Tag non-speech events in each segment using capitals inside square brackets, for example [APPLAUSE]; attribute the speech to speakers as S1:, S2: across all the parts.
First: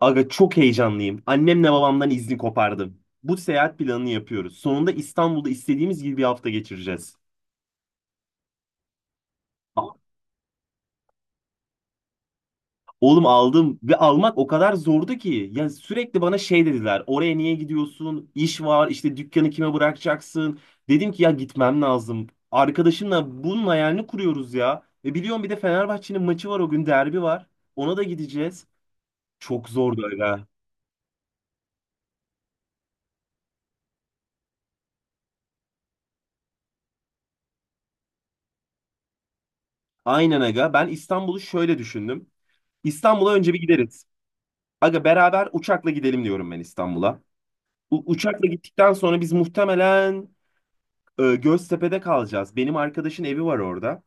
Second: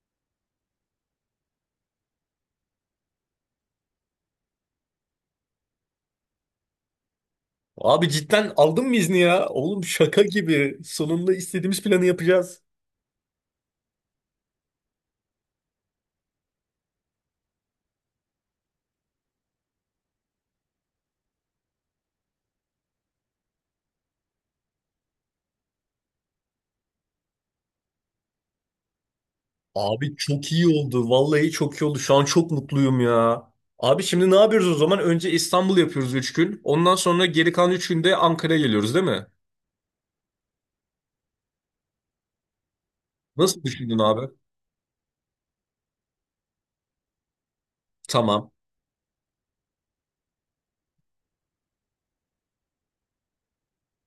S1: Aga çok heyecanlıyım. Annemle babamdan izni kopardım. Bu seyahat planını yapıyoruz. Sonunda İstanbul'da istediğimiz gibi bir hafta geçireceğiz.
S2: Abi cidden aldın mı izni ya? Oğlum
S1: A-
S2: şaka gibi. Sonunda istediğimiz planı yapacağız.
S1: Oğlum aldım ve almak o kadar zordu ki. Ya sürekli bana şey dediler. Oraya niye gidiyorsun? İş var, işte dükkanı kime bırakacaksın? Dedim ki ya gitmem lazım. Arkadaşımla bunun hayalini kuruyoruz ya. Ve biliyorum bir de Fenerbahçe'nin maçı var o gün derbi var. Ona da gideceğiz. Çok zordu
S2: Abi
S1: aga.
S2: çok iyi oldu. Vallahi çok iyi oldu. Şu an çok mutluyum ya. Abi şimdi ne yapıyoruz o zaman? Önce İstanbul yapıyoruz 3 gün. Ondan sonra geri kalan 3 günde Ankara'ya geliyoruz değil mi?
S1: Aynen aga. Ben İstanbul'u şöyle düşündüm. İstanbul'a önce bir
S2: Nasıl düşündün
S1: gideriz.
S2: abi?
S1: Aga beraber uçakla gidelim diyorum ben İstanbul'a. Uçakla
S2: Tamam.
S1: gittikten sonra biz muhtemelen Göztepe'de kalacağız. Benim arkadaşın evi var orada.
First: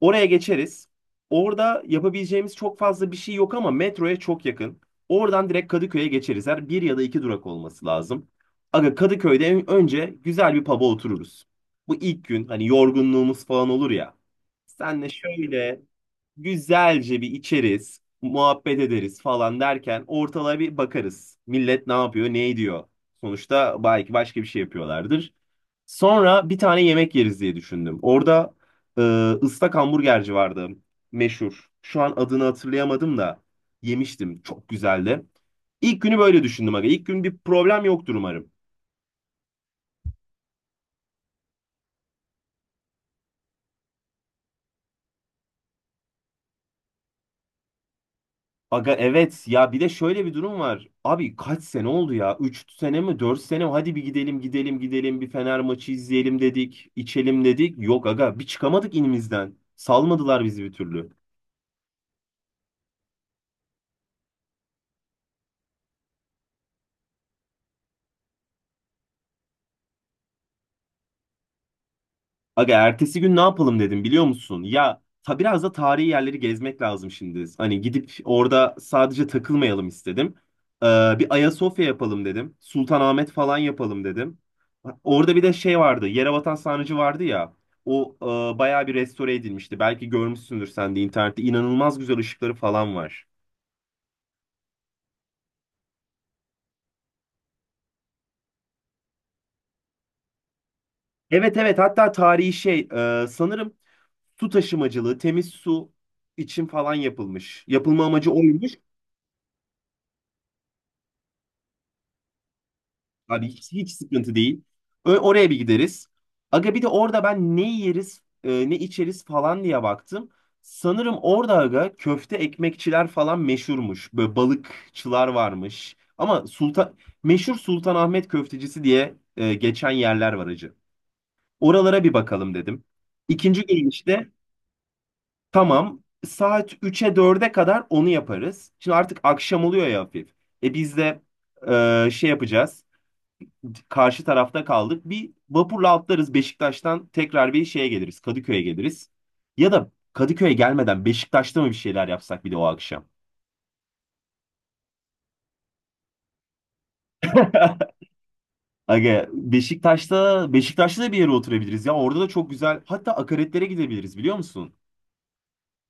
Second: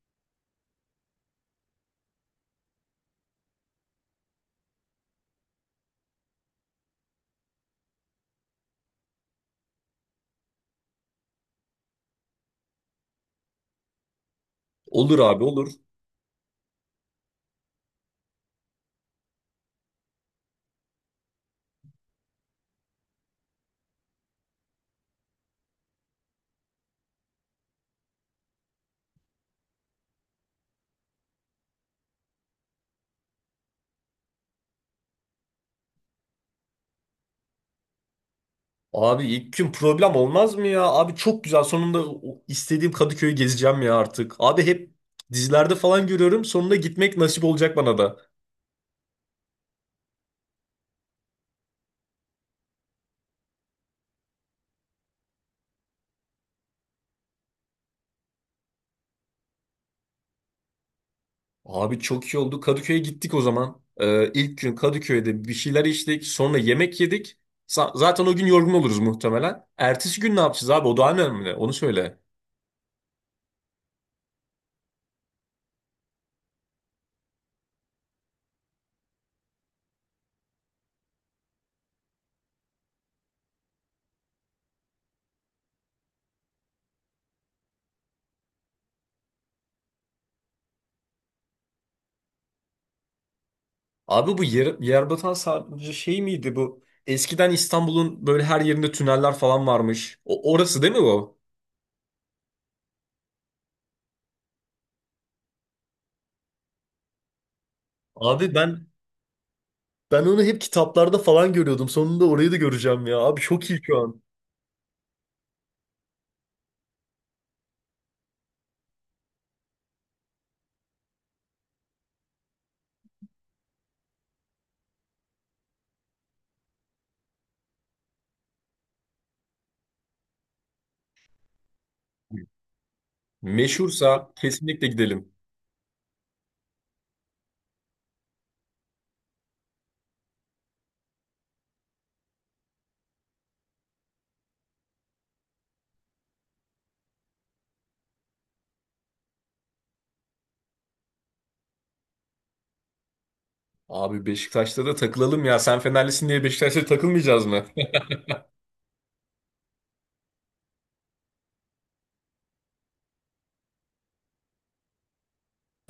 S1: Oraya geçeriz. Orada yapabileceğimiz çok fazla bir şey yok ama metroya çok yakın. Oradan direkt Kadıköy'e geçeriz. Her bir ya da iki durak olması lazım. Aga Kadıköy'de önce güzel bir pub'a otururuz. Bu ilk gün hani yorgunluğumuz falan olur ya. Senle
S2: Olur abi olur.
S1: şöyle güzelce bir içeriz, muhabbet ederiz falan derken ortalığa bir bakarız. Millet ne yapıyor, ne ediyor? Sonuçta belki başka bir şey yapıyorlardır. Sonra bir tane yemek yeriz diye düşündüm. Orada ee, ıslak hamburgerci vardı. Meşhur. Şu an adını hatırlayamadım da yemiştim. Çok güzeldi. İlk günü böyle düşündüm aga. İlk gün bir problem yoktur umarım.
S2: Abi ilk gün problem olmaz mı ya? Abi çok güzel. Sonunda o istediğim Kadıköy'ü gezeceğim ya artık. Abi hep dizilerde falan görüyorum. Sonunda gitmek nasip olacak bana da.
S1: Aga evet ya bir de şöyle bir durum var. Abi kaç sene oldu ya? 3 sene mi, dört sene mi? Hadi bir gidelim bir Fener maçı izleyelim dedik. İçelim dedik. Yok aga bir çıkamadık inimizden. Salmadılar bizi bir türlü.
S2: Abi çok iyi oldu. Kadıköy'e gittik o zaman. İlk gün Kadıköy'de bir şeyler içtik. Sonra yemek yedik. Zaten o gün yorgun oluruz muhtemelen. Ertesi gün ne yapacağız abi? O daha önemli. Onu söyle.
S1: Aga ertesi gün ne yapalım dedim biliyor musun? Biraz da tarihi yerleri gezmek lazım şimdi. Hani gidip orada sadece takılmayalım istedim. Ee, Bir Ayasofya yapalım dedim. Sultanahmet falan yapalım dedim. Orada bir de şey vardı. Yerebatan Sarnıcı vardı ya. O bayağı bir restore edilmişti. Belki görmüşsündür sen de internette. İnanılmaz güzel ışıkları falan var.
S2: Abi bu yer, Yerbatan sadece şey miydi bu? Eskiden İstanbul'un böyle her yerinde tüneller falan varmış. O orası değil mi bu?
S1: Evet evet, hatta tarihi şey, sanırım su taşımacılığı, temiz su için falan yapılmış. Yapılma amacı
S2: Abi
S1: oymuş.
S2: ben ben onu hep kitaplarda falan görüyordum. Sonunda orayı da göreceğim ya. Abi
S1: Abi
S2: çok
S1: hiç,
S2: iyi
S1: hiç
S2: şu an.
S1: sıkıntı değil. Oraya bir gideriz. Aga bir de orada ben ne yeriz, ne içeriz falan diye baktım. Sanırım orada aga köfte ekmekçiler falan meşhurmuş. Böyle balıkçılar varmış. Ama meşhur Sultanahmet köftecisi diye geçen yerler var acı. Oralara bir bakalım dedim. İkinci gün işte
S2: Meşhursa kesinlikle gidelim.
S1: tamam saat üç'e dörde kadar onu yaparız. Şimdi artık akşam oluyor ya hafif. E biz de şey yapacağız, karşı tarafta kaldık. Bir vapurla atlarız Beşiktaş'tan tekrar bir şeye geliriz. Kadıköy'e geliriz. Ya da Kadıköy'e gelmeden Beşiktaş'ta mı bir şeyler yapsak bir de o akşam? [LAUGHS]
S2: Abi Beşiktaş'ta da takılalım ya. Sen Fenerlisin diye Beşiktaş'ta takılmayacağız mı?
S1: Aga Beşiktaş'ta da bir yere oturabiliriz ya. Orada da çok güzel. Hatta akaretlere gidebiliriz biliyor musun?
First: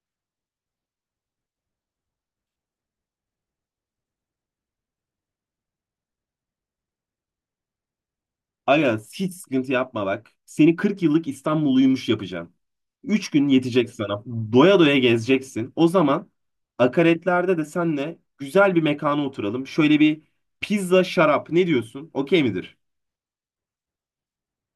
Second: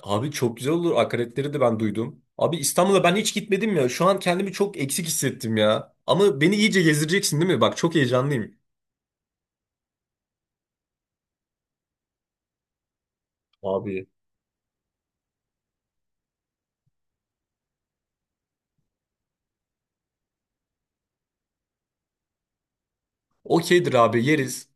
S2: Abi çok güzel olur. Akaretleri de ben duydum. Abi İstanbul'a ben hiç gitmedim ya. Şu an kendimi çok eksik hissettim ya. Ama beni iyice gezdireceksin değil mi? Bak çok heyecanlıyım.
S1: Aga hiç sıkıntı yapma bak. Seni 40 yıllık İstanbulluymuş yapacağım. 3 gün yetecek
S2: Abi.
S1: sana. Doya doya gezeceksin. O zaman akaretlerde de senle güzel bir mekana oturalım. Şöyle bir pizza, şarap, ne diyorsun? Okey midir?
S2: Okeydir abi yeriz.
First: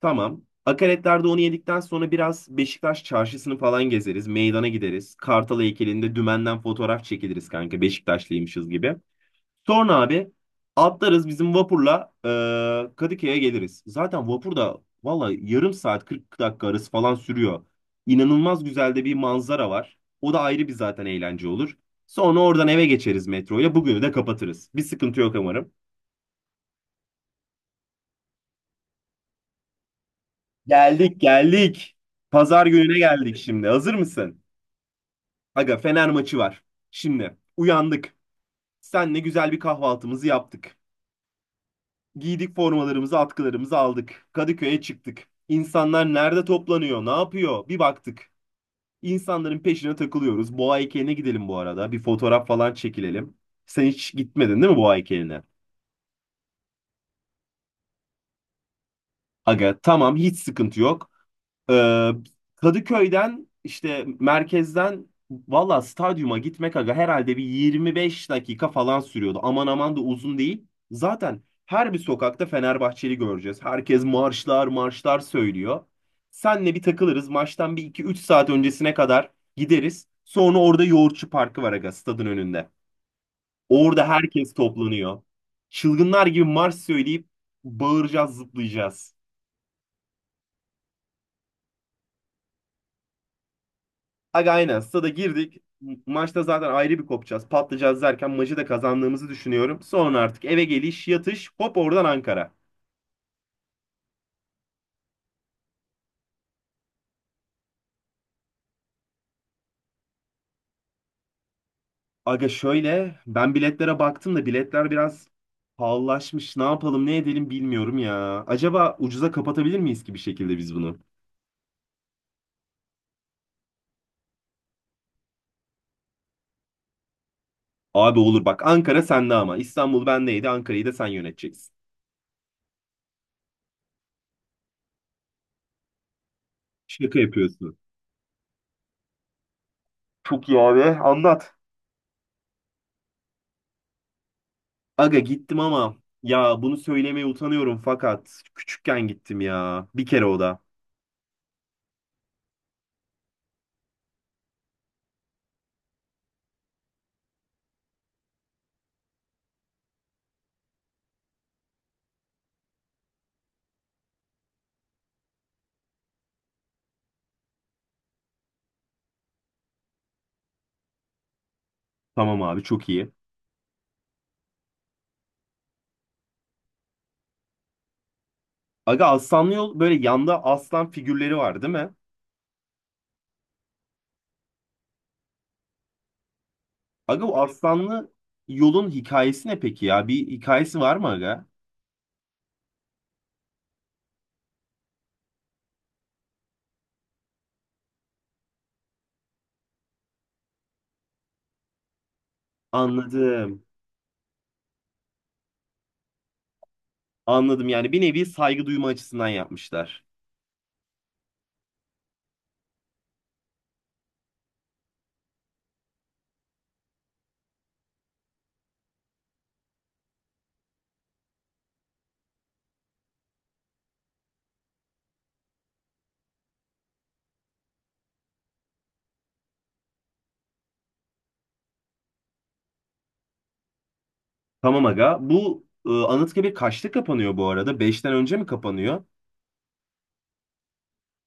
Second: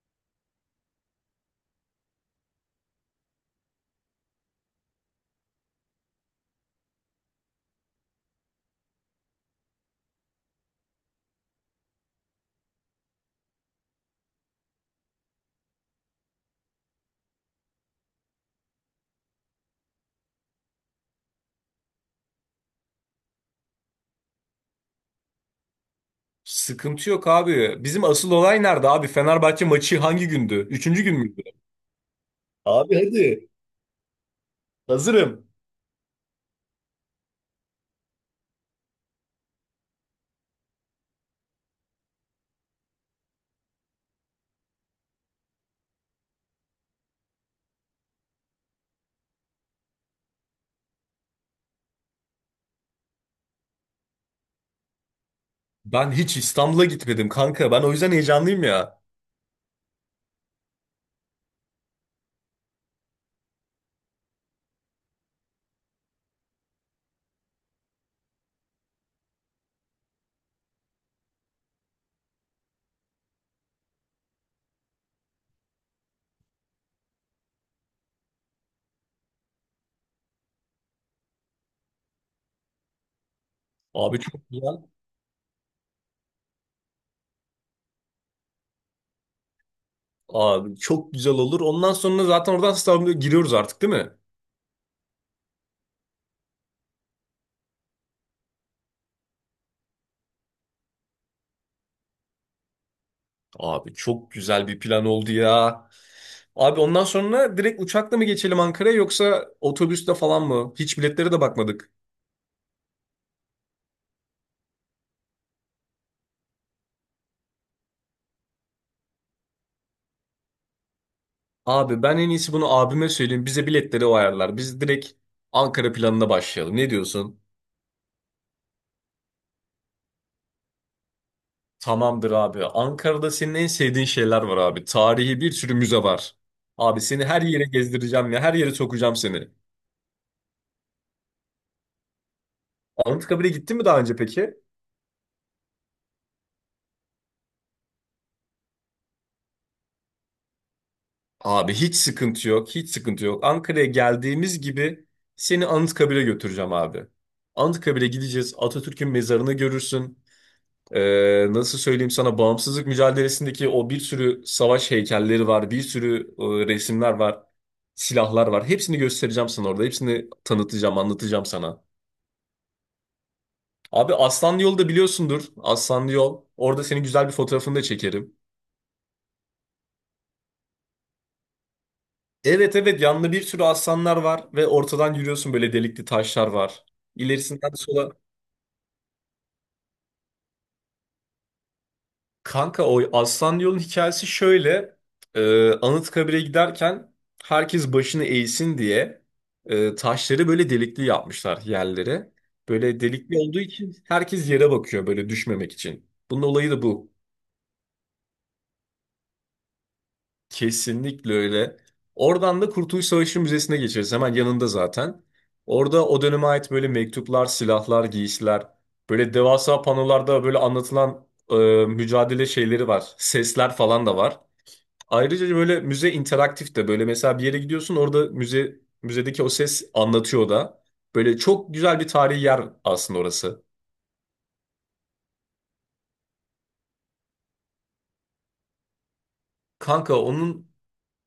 S1: Tamam. Akaretlerde onu yedikten sonra biraz Beşiktaş çarşısını falan gezeriz. Meydana gideriz. Kartal heykelinde dümenden fotoğraf çekiliriz kanka. Beşiktaşlıymışız gibi. Sonra abi atlarız bizim vapurla, Kadıköy'e geliriz. Zaten vapur da valla yarım saat 40 dakika arası falan sürüyor. İnanılmaz güzel de bir manzara var. O da ayrı bir zaten eğlence olur. Sonra oradan eve geçeriz metroyla. Bugünü de kapatırız. Bir sıkıntı yok umarım.
S2: Sıkıntı yok abi. Bizim asıl olay nerede abi? Fenerbahçe maçı hangi gündü? Üçüncü gün
S1: Geldik
S2: müydü?
S1: geldik. Pazar
S2: Abi
S1: gününe geldik
S2: hadi.
S1: şimdi. Hazır mısın?
S2: Hazırım.
S1: Aga Fener maçı var. Şimdi uyandık. Senle güzel bir kahvaltımızı yaptık. Giydik formalarımızı, atkılarımızı aldık. Kadıköy'e çıktık. İnsanlar nerede toplanıyor, ne yapıyor? Bir baktık. İnsanların peşine takılıyoruz. Boğa heykeline gidelim bu arada. Bir fotoğraf falan çekilelim. Sen hiç gitmedin değil mi Boğa heykeline?
S2: Ben hiç İstanbul'a gitmedim kanka. Ben o yüzden heyecanlıyım ya.
S1: Aga tamam hiç sıkıntı yok. Ee, Kadıköy'den işte merkezden valla stadyuma gitmek aga herhalde bir 25 dakika falan sürüyordu. Aman aman da uzun değil. Zaten her bir sokakta Fenerbahçeli göreceğiz. Herkes marşlar söylüyor. Senle bir takılırız. Maçtan bir iki üç saat öncesine kadar gideriz. Sonra orada Yoğurtçu Parkı var aga stadın önünde. Orada
S2: Abi çok
S1: herkes
S2: güzel.
S1: toplanıyor. Çılgınlar gibi marş söyleyip bağıracağız, zıplayacağız.
S2: Abi çok güzel olur. Ondan sonra zaten oradan İstanbul'a giriyoruz artık değil mi?
S1: Aga aynen stada girdik. Maçta zaten ayrı bir kopacağız. Patlayacağız derken maçı da kazandığımızı düşünüyorum. Sonra artık eve geliş, yatış, hop oradan Ankara.
S2: Abi çok güzel bir plan oldu ya. Abi ondan sonra direkt uçakla mı geçelim Ankara'ya yoksa otobüste falan mı? Hiç biletlere de bakmadık.
S1: Aga şöyle ben biletlere baktım da biletler biraz pahalılaşmış. Ne yapalım ne edelim bilmiyorum ya. Acaba ucuza kapatabilir miyiz ki bir şekilde biz bunu?
S2: Abi ben en iyisi bunu abime söyleyeyim. Bize biletleri o ayarlar. Biz direkt Ankara planına başlayalım. Ne diyorsun?
S1: Abi olur bak, Ankara sende ama. İstanbul bendeydi, Ankara'yı da sen yöneteceksin.
S2: Tamamdır abi. Ankara'da senin en sevdiğin şeyler var abi. Tarihi bir sürü müze var. Abi
S1: Şaka
S2: seni her yere
S1: yapıyorsun.
S2: gezdireceğim ya. Her yere sokacağım seni.
S1: Çok iyi abi anlat.
S2: Anıtkabir'e gittin mi daha önce peki?
S1: Aga gittim ama ya bunu söylemeye utanıyorum, fakat küçükken gittim ya. Bir kere o da.
S2: Abi hiç sıkıntı yok, hiç sıkıntı yok. Ankara'ya geldiğimiz gibi seni Anıtkabir'e götüreceğim abi. Anıtkabir'e gideceğiz, Atatürk'ün mezarını görürsün. Nasıl söyleyeyim sana, bağımsızlık mücadelesindeki o bir sürü savaş heykelleri var, bir sürü resimler var, silahlar var. Hepsini göstereceğim sana orada, hepsini tanıtacağım, anlatacağım sana.
S1: Tamam abi çok iyi.
S2: Abi Aslanlı Yol'u da biliyorsundur, Aslanlı Yol. Orada senin güzel bir fotoğrafını da çekerim.
S1: Aga aslanlı yol böyle yanda aslan figürleri var değil mi?
S2: Evet, evet, yanında bir sürü aslanlar var ve ortadan yürüyorsun, böyle delikli taşlar var.
S1: Aga bu
S2: İlerisinden sola.
S1: aslanlı yolun hikayesi ne peki ya? Bir hikayesi var mı aga?
S2: Kanka o aslan yolun hikayesi şöyle. Anıtkabir'e giderken herkes başını eğsin diye taşları böyle delikli yapmışlar yerlere. Böyle delikli olduğu
S1: Anladım.
S2: için herkes yere bakıyor böyle düşmemek için. Bunun olayı da bu.
S1: Anladım, yani bir nevi saygı duyma açısından yapmışlar.
S2: Kesinlikle öyle. Oradan da Kurtuluş Savaşı Müzesi'ne geçeriz. Hemen yanında zaten. Orada o döneme ait böyle mektuplar, silahlar, giysiler, böyle devasa panolarda böyle anlatılan e, mücadele şeyleri var. Sesler falan da var. Ayrıca böyle müze interaktif de, böyle mesela bir yere gidiyorsun orada müzedeki o ses anlatıyor da. Böyle çok güzel bir tarihi yer aslında orası.
S1: Tamam aga. Bu Anıtkabir kaçta kapanıyor bu arada? Beşten önce mi kapanıyor?
S2: Kanka onun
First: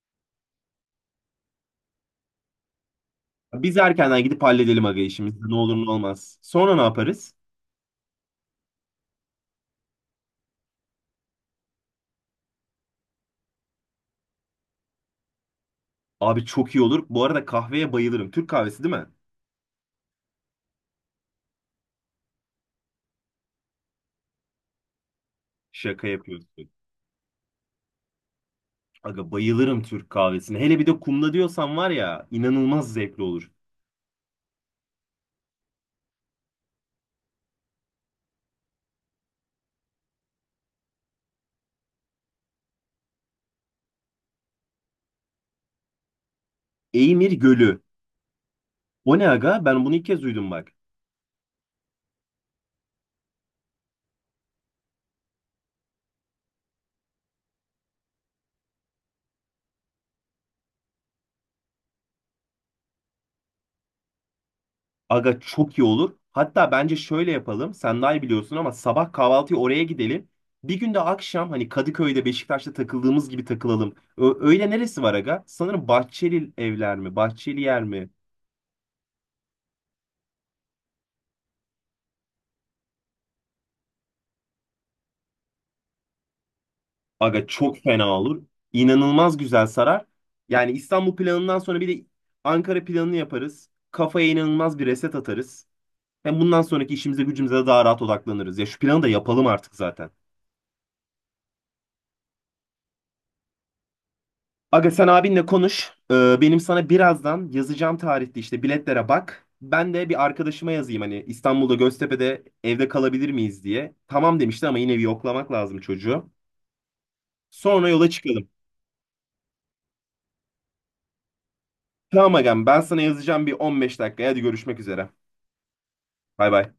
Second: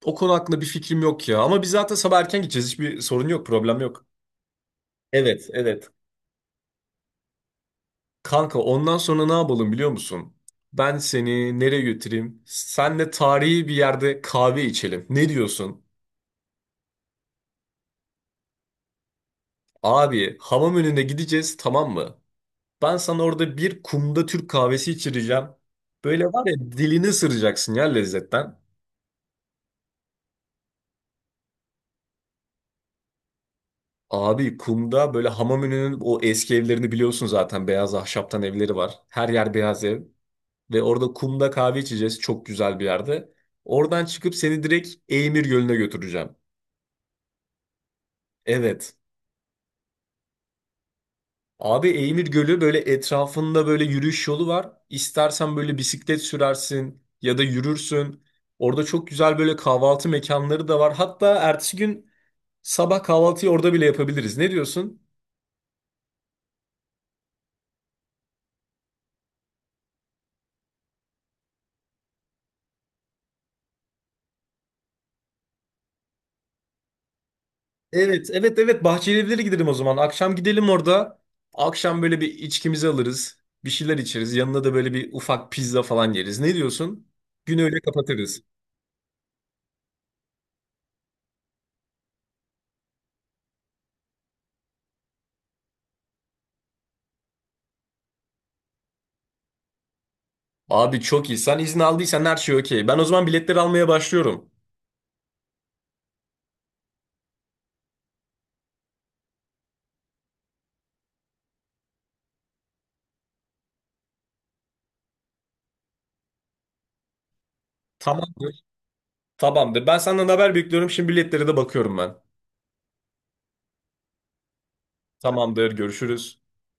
S2: o konu hakkında bir fikrim yok ya. Ama biz zaten sabah erken gideceğiz. Hiçbir sorun yok,
S1: Biz
S2: problem yok.
S1: erkenden gidip halledelim aga işimizi.
S2: Evet,
S1: Ne olur ne
S2: evet.
S1: olmaz. Sonra ne yaparız?
S2: Kanka ondan sonra ne yapalım biliyor musun? Ben seni nereye götüreyim? Senle tarihi bir yerde kahve içelim. Ne diyorsun?
S1: Abi çok iyi olur. Bu arada kahveye bayılırım. Türk kahvesi değil mi?
S2: Abi hamam önüne gideceğiz, tamam mı? Ben sana orada bir kumda Türk kahvesi içireceğim.
S1: Şaka
S2: Böyle var ya,
S1: yapıyorsun.
S2: dilini ısıracaksın ya lezzetten.
S1: Aga bayılırım Türk kahvesine. Hele bir de kumda diyorsan var ya inanılmaz zevkli olur.
S2: Abi kumda, böyle hamam önünün o eski evlerini biliyorsun zaten. Beyaz ahşaptan evleri var. Her yer beyaz ev. Ve orada kumda kahve içeceğiz çok güzel bir yerde. Oradan çıkıp seni direkt Eymir Gölü'ne götüreceğim.
S1: Eymir Gölü.
S2: Evet.
S1: O ne aga? Ben bunu ilk kez duydum bak.
S2: Abi Eymir Gölü böyle etrafında böyle yürüyüş yolu var. İstersen böyle bisiklet sürersin ya da yürürsün. Orada çok güzel böyle kahvaltı mekanları da var. Hatta ertesi gün sabah kahvaltıyı orada bile yapabiliriz. Ne diyorsun?
S1: Aga çok iyi olur. Hatta bence şöyle yapalım. Sen daha iyi biliyorsun ama sabah kahvaltıya oraya gidelim. Bir gün de akşam hani Kadıköy'de Beşiktaş'ta takıldığımız gibi takılalım. Öyle neresi var aga? Sanırım Bahçeli evler mi? Bahçeli yer mi?
S2: Evet, evet, evet. Bahçeli Evler'e gidelim o zaman. Akşam gidelim orada. Akşam böyle bir içkimizi alırız. Bir şeyler içeriz. Yanına da böyle bir ufak pizza falan yeriz. Ne diyorsun?
S1: Aga
S2: Günü
S1: çok
S2: öyle
S1: fena
S2: kapatırız.
S1: olur. İnanılmaz güzel sarar. Yani İstanbul planından sonra bir de Ankara planını yaparız. Kafaya inanılmaz bir reset atarız. Hem bundan sonraki işimize gücümüze de daha rahat odaklanırız. Ya şu planı da yapalım artık zaten.
S2: Abi çok iyi. Sen izin aldıysan her şey okey. Ben o zaman biletleri almaya başlıyorum.
S1: Aga sen abinle konuş. Benim sana birazdan yazacağım tarihte işte biletlere bak. Ben de bir arkadaşıma yazayım hani İstanbul'da Göztepe'de evde kalabilir miyiz diye. Tamam demişti ama yine bir yoklamak lazım çocuğu. Sonra yola
S2: Tamam.
S1: çıkalım.
S2: Tamamdır. Ben senden haber bekliyorum. Şimdi biletlere de bakıyorum ben.
S1: Tamam agam, ben sana yazacağım bir 15 dakika. Hadi görüşmek üzere.
S2: Tamamdır. Görüşürüz.
S1: Bay bay.